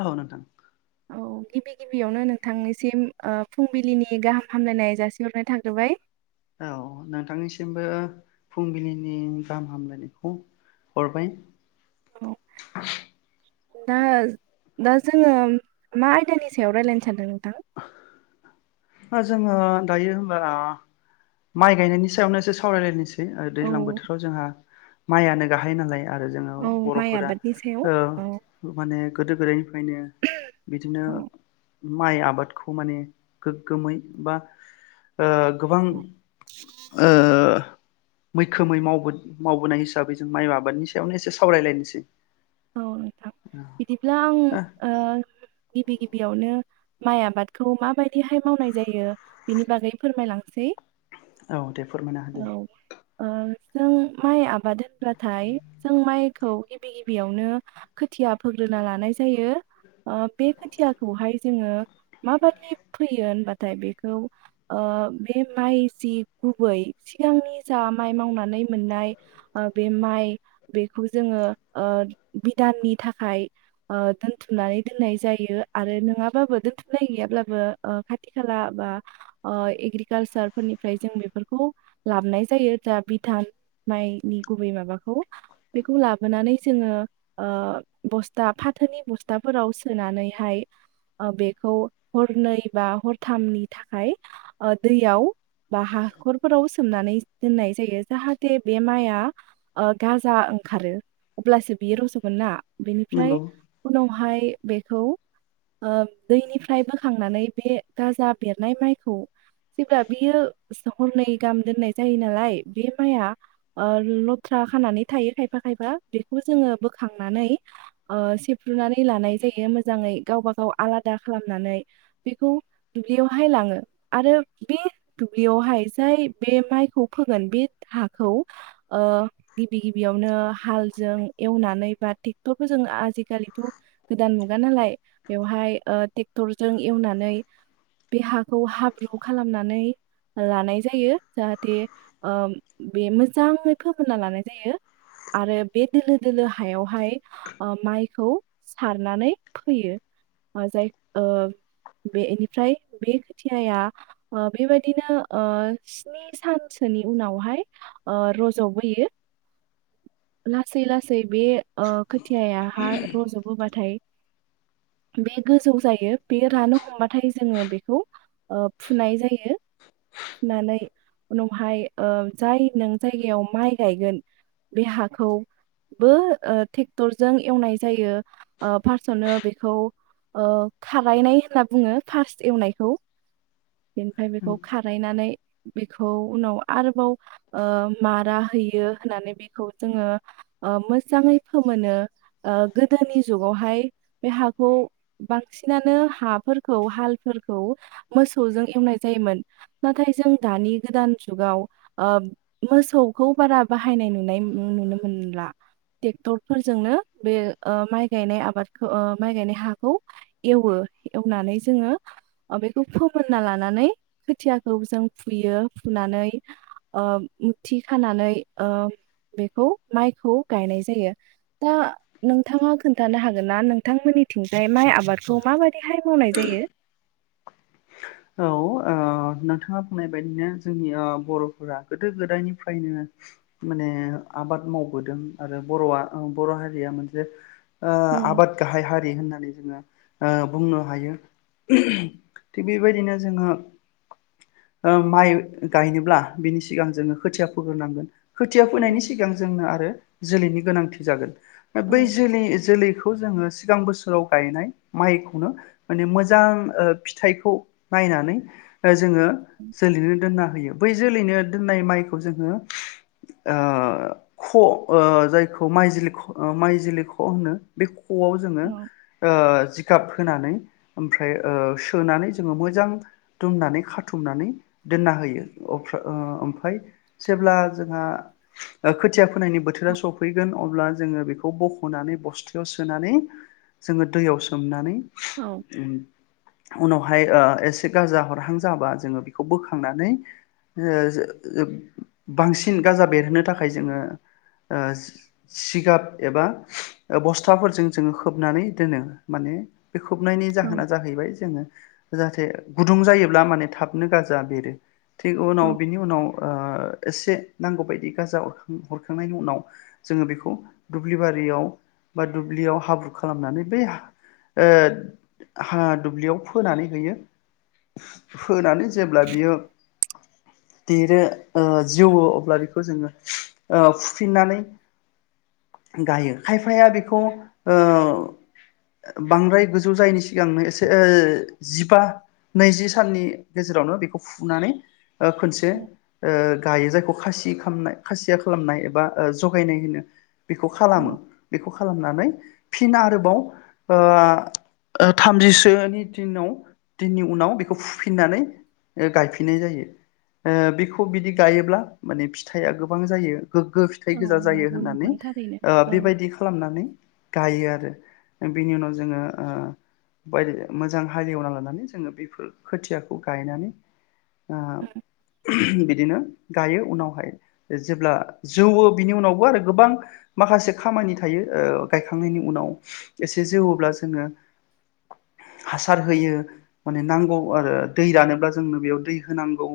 औ नोंथां औ गिबि गिबियावनो नोंथांनिसिम ओ फुंबिलिनि गाहाम हामलायनाय जासिहरनाय थाग्रोबाय। औ नोंथांनिसिमबो फुंबिलिनि गाहाम हामलायनायखौ हरबाय। [inaudible] औ दा दा जोङो मा आयदानि सायाव रायज्लायनो सानदों? [unintelligible] जोङो दायो होनबा माइ गायनायनि सायावनो एसे सावरायलायनोसै। औ दैज्लां बोथोराव जोंहा माइआनो गाहाय नालाय। आरो जोङो औ माइ बर'फोरा आबादनि सायाव ओ औ माने गोदो गोदायनि बेखायनो बिदिनो औ माइ आबाद खौ माने गोग्गोमै बा ओ गोबां ओ मैखोमै मावबोनाय हिसाबै जों माइ आबादनि सायावनो एसे सावरायलायनोसै। औ नोंथां बिदिब्ला आं ओ गिबि गिबियावनो माइ आबादखौ माबायदिहाय मावनाय जायो बिनि बागै फोरमायलांसै। औ दे फोरमायना होदो। औ ओ जों माइ आबाद होनब्लाथाय जों माइखौ गिबि गिबि बेयावनो खोथिया फोग्रोना लानाय जायो बे खोथियाखौहाय जोङो माबादि फैयो होनबाथाय बेखौ बे माइ जि गुबै सिगांनि जा माइ मावनानै मोननाय बे माइ बेखौ जोङो ओ बिधाननि थाखाय दोनथुमनानै दोननाय जायो। आरो नङाबाबो दोनथुमनाय गैयाब्लाबो खाथि खाला बा एग्रिकालसार फोरनिफ्राय जों बेफोरखौ लाबोनाय जायो दा बिधान माइनि गुबै माबाखौ बेखौ लाबोनानै जोङो ओ बस्था फाथोनि बस्थाफोराव सोनानैहाय ओ बेखौ हरनै बा हरथामनि थाखाय दैयाव बा हाखरफोराव सोमनानै दोननाय जायो जाहाथे बे माइआ ओ गाजा ओंखारो। अब्लासो बियो रज'गोन ना। बेनिफ्राय नंगौ उनावहाय बेखौ ओ दैनिफ्राय बोखांनानै बे गाजा बेरनाय माइखौ जेब्ला बियो हरनै गाहाम दोननाय जायो नालाय बे माइआ ओ लथ्रा खानानै थायो खायफा खायफा। बेखौ जोङो बोखांनानै ओ सेफ्रुनानै लानाय जायो मोजाङै गावबा गाव आलादा खालामनानै बेखौ दुब्लियावहाय लाङो आरो बे दुब्लियावहाय जाय बे माइखौ फोगोन बे हाखौ ओ गिबि गिबियावनो हाल जों एवनानै बा ट्रेक्टरफोरजों आजिखालिथ' गोदान मुगा नालाय बेवहाय ट्रेक्टरजों एवनानै बे हाखौ हाब्रु खालामनानै लानाय जायो जाहाथे बे मोजाङै फोमोनना लानाय जायो आरो बे दोलो दोलो हायावहाय माइखौ सारनानै फोयो जाय बेनिफ्राय बे खोथियाया बेबायाददिनो स्नि सानसोनि उनावहाय रज'बोयो लासै लासै बे। खोथियाहा रजोबोबाथाय बे गोजौ जायो बे रानो हमबाथाय जोङो बेखौ फुनाय जायो फुनानै उनावहाय जाय नों जायगायाव माइ गायगोन बे हाखौबो ट्रेक्टरजों एवनाय जायो फार्स्टआवनो बेखौ खारायनाय होनना बुङो फार्स्ट एवनायखौ बेनिफ्राय बेखौ खारायनानै। बेखौ उनाव आरोबाव मारा होयो होननानै बि खौ जोङो मोजाङै फोमोनो ओ गोदोनि जुगावहाय बे हाखौ बांसिनानो हाफोरखौ हालफोरखौ मोसौजों एवनाय जायोमोन नाथाय जों दानि गोदान जुगाव ओ मोसौखौ बारा बाहायनाय नुनाय। नुनो मोनला ट्रेक्टरफोरजोंनो बे माइ ओ गायनाय आबादखौ ओ माइ गायनाय हाखौ एवो एवनानै जोङो बेखौ फोमोनना लानानै खोथियाखौ जों फुयो फुनानै मुथि खानानै ओ बेखौ माइखौ गायनाय जायो दा नोंथाङा खोन्थानो हागोन ना नोंथांमोननिथिंजाय माइ आबादखौ माबाददिहाय मावनाय जायो औ ओ नोंथाङा बुंनाय बायदिनो जोंनि बर'फोरा गोदो गोदायनिफ्रायनो माने आबाद मावबोदों आरो बर'आ बर' हारिया मोनसे ओ औ आबाद गाहाय हारि होननानै ओ बुंनो हायो बेबायदिनो जोङो ओ माइ गायनोब्ला बिनि सिगां जोङो खोथिया फोग्रोनांगोन खोथिया औ फैनायनि सिगां जोंनो आरो जोलैनि गोनांथि जागोन। बै औ जोलै जोलै बेखौ जोंङो सिगां बोसोराव गायनाय माइखौनो माने मोजां ओ फिथाइखौ नायनानै ओ जोङो जोलैनो दोना होयो बै जोलैनो दोननाय माइखौ जोङो ओ ख जायखौ म माइजिलि ख होनो बे खआव जोङो औ ओ जिगाब। होनानै ओमफ्राय ओ सोनानै। जोङो मोजां दुमनानै खाथुमनानै दोनना होयो ओम ओ ओमफ्राय जेब्ला जोंहा खोथिया फोनायनि बोथोरा सफैगोन अब्ला जोङो बेखौ बखनानै बस्थायाव सोनानै जोङो दैयाव सोमनानै औ [unintelligible] उन बहाय ओ एसे गाजा हरहां जाबा जोङो बेखौ बोखांनानै ओ बांसिन गाजा बेरहोनो थाखाय जोङो ओ सिगाब एबा बस्थाफोरजों जोङो खोबनानै दोनो माने। बे खोबनायनि जाहोना जाहैबाय जोङो। जाहाथे गुदुं जायोब्ला माने थाबनो गाजा बेरो थिग उनाव औ बिनि उनाव ओ एसे नांगौबायदि गाजा हरखांनायनि उनाव जोङो बेखौ दुब्लि बारियाव बा दुब्लियाव हाब्रु खालामनानै बै ओ हा दुब्लियाव फोनानै होयो होनानै जेब्ला बियो देरो ओ जोवो अब्ला बेखौ जोङो ओ फुफिननानै गायो खायफाया बेखौ ओ बांद्राय गोजौ जायैनि। सिगांनो एसे ओ। बा नैजि साननि गेजेरावनो बेखौ फुनानै ओ खनसे ओ गायो जायखौ खासि खामनाय खासिया खालामनाय एबा जगायनाय होनो। बेखौ औ खालामो बेखौ खालामनानै फिन आरोबाव ओ ओ थामजिसोनि दिनाव दिननि उनाव बेखौ फुफिननानै ओ गायफिननाय जायो ओ बेखौ बिदि गायोब्ला माने फिथाइया गोबां जायो। गोग्गो फिथाइ औ गोजा जायो नंगौ होननानै नोंथां थारैनो ओ औ बेबायदि खालामनानै गायो आरो। बिनि उनाव जोङो ओ बायदि मोजां हालेवना लानानै जोङो बेफोर खोथियाखौ गायनानै ओ [unintelligible] बिदिनो गायो उनावहाय जेब्ला जौवो बिनि उनावबो आरो गोबां माखासे खामानि थायो ओ गायखांनायनि उनाव एसे जौवब्ला जोङो हासार होयो माने नांगौ आरो दै रानोब्ला जोंनो बेयाव दै होनांगौ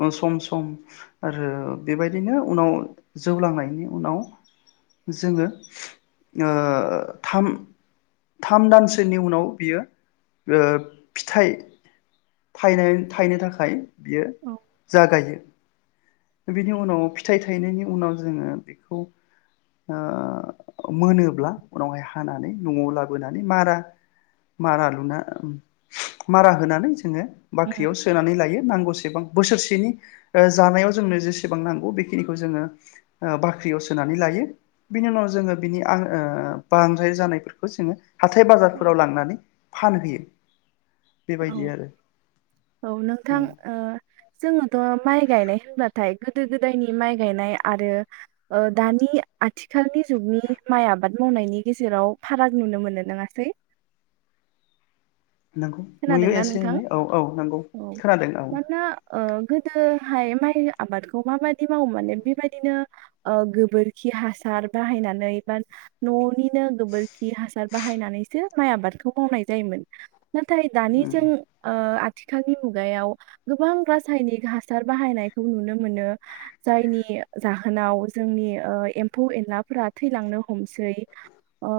ओ सम सम आरो बेबायदिनो उनाव जौ लांनायनि उनाव जोङो ओ थाम थाम दानसोनि उनाव बियो ओ फिथाइ थायनाय थायनो थाखाय बियो औ जागायो। बिनि उनाव फिथाइ थायनायनि उनाव जोङो बेखौ ओ मोनोब्ला उनावहाय हानानै नआव लाबोनानै मारा मारा लुना [unintelligible] मारा होनानै जोङो उम बाख्रियाव सोनानै लायो नांगौसेबां बोसोरसेनि ओ जानायाव जोंनो जेसेबां नांगौ बेखिनिखौ जोङो ओ बाख्रियाव सोनानै लायो बिनि उनाव जोङो बिनि आ ओ बांद्राय जानायफोरखौ जोङो हाथाय बाजार फोराव लांनानै फानहैयो। औ बेबायदि आरो औ नोंथां ओ जोङोथ' माइ गायनाय होनबाथाय गोदो गोदायनि माइ गायनाय आरो ओ दानि आथिखालनि जुगनि माइ आबाद मावनायनि गेजेराव फाराग नुनो मोननो नङासै? नंगौ नुयो खोनादोंना एसे नोंथां? एनै औ औ नंगौ औ खोनादों औ। मानोना ओ गोदो हाय माइ आबादखौ माबादि मावोमोन बेबायदिनो ओ गोबोरखि हासार बाहायनानै बा न'निनो गोबोरखि हासार बाहायनानैसो माइ आबादखौ मावनाय जायोमोन। जायोमोन। नाथाय दानिजों ओ आथिखालनि मुगायाव गोबां रासायनिक हासार बाहायनायखौ नुनो मोनो जायनि जाहोनाव जोंनि ओ एम्फौ एनलाफोरा थैलांनो हमसै ओ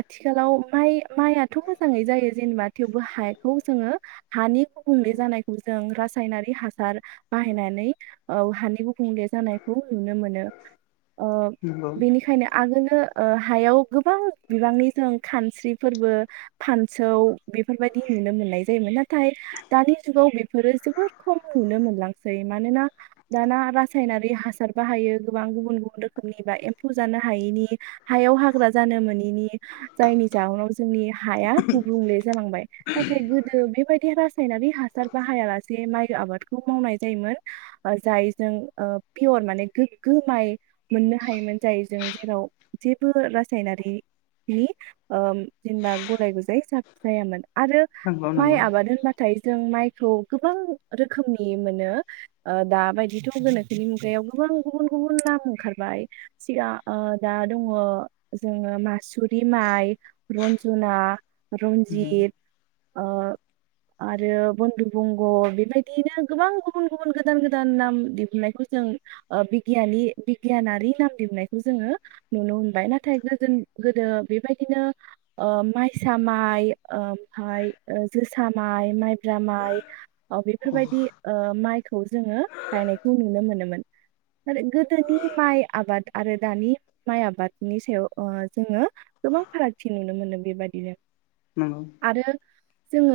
आथिखालाव माइ माइआथ' मोजाङै जायो जेनेबा थेवबो हाखौ जोङो हानि गुबुंले जानायखौ जों रासायनारि हासार बाहायनानै ओ हानि गु गुबुंले जानायखौ नुनो मोनो ओ नंगौ बेनिखायनो आगोल हो ओ हायाव गोबां बिबांनि जों खानस्रि फोरबो फान सौ बेफोर बायदि नुनो मोननाय जायोमोन नाथाय दानि जुगाव बेफोरो जोबोर खम नुनो मोनलांसै मानोना दाना रासायनारि हासार बाहायो गोबां गुबुन गुबुन रोखोमनि बा एम्फौ जानो हायैनि हायाव हाग्रा जानो मोनैनि जायनि जाहोनाव जोंनि हा गुबुंले जालांबाय नाथाय गोदो बेबायदि रास रासायनारि हासार बाहायालासे माइ आबादखौ मावनाय जायोमोन जायजों ओ पियर माने गोग्गो माइ मोननो हायोमोन जायजों जेराव जेबो रासायनारि नि ओ जेनेबा गुलाय गुजाय साब जायामोन। आरो नंगौ माइ नंगौ आबाद होनबाथाय जों माइ थ' गोबां रोखोमनि मोनो ओ दाबायदिथ' गोनोखोनि मुगायाव गोबां गुबुन गुबुन नाम ओंखारबाय सिगां ओ दा दङ जोङो मासुरि माइ रन्जना रन्जित ओ आरो बन्धु बंग' बेबायदिनो गोबां गुबुन गुबुन गोदान गोदान नाम दिहुननायखौ जों ओ बिगियनि बिगियानारि नाम दिहुननायखौ जोङो नुनो मोनबाय नाथाय गोजोन गोदो बेबायदिनो ओ माइ जोसा माइ ओमफ्राय जोसा माइ, माइब्रा माइ ओव बेफोरबायदि ओ माइ खौ जोङो गायनायखौ नुनो मोनोमोन नाथाय गोदोनि माइ आबाद आरो दानि माइ आबादनि सायाव ओ जोङो गोबां फारागथि नुनो मोनो बेबादिनो नंगौ आरो जोङो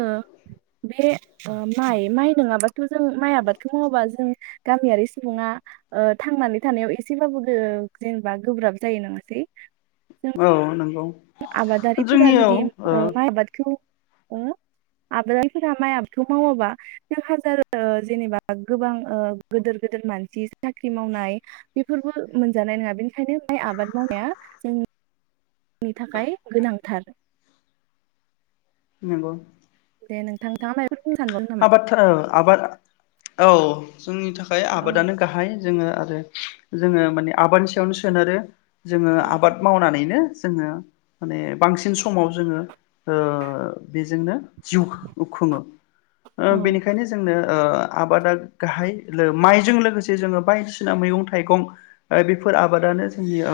बे ओ माइ माइ नङाबाथ' जों माइ आबादखौ मावाबा जों गामियारि सुबुङा ओ थांनानै थानायाव एसेबाबो जेनेबा गोब्राब जायो नङासै? औ नोंगौ आबादारि फोरा जुदि ओ माइ आबादखौ खौ ओ आबादारिफोरा माइ आबादखौ मावाबा जों हाजार ओ जेनेबा गोबां ओ गोदोर गोदोर मानसि साख्रि मावनाय बेफोरबो मोनजानाय नङा बेनिखायनो माइ आबाद मावनाया जोंनि नि थाखाय गोनांथार नोंगौ दे नोंथां [unintelligible] नामा? आबादथारो आबादा औ जोंनि थाखाय औ आबादानो गाहाय जोङो आरो जोङो माने आबादनि सायावनो सोनारो जोङो आबाद मावनानैनो जोङो माने बांसिन समाव जोङो ओ बेजोंनो जिउ खुङो ओ बेनिखायनो जोंनो ओ आबादा गाहाय लो माइजों लोगोसे जोङो बायदिसिना मैगं थाइगं बेफोर आबादानो जोंनि ओ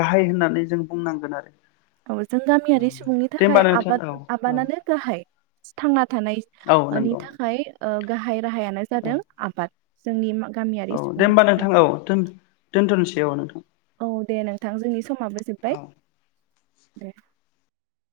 गाहाय होननानै जों बुंनांगोन आरो औ जों गामियारि सुबुंनि औ दे थाखाय होमबा नोंथां आबाद औ औ आबादानो गाहाय थांना औ थांनायनि नंगौ थाखाय ओ गाहाय राहायानो औ जादों आबाद जोंनि मा औ दे होमबा नोंथां औ दोन दोनथ'नोसै औ नोंथां औ दे नोंथां जोंनि समाबो जोबबाय औ दे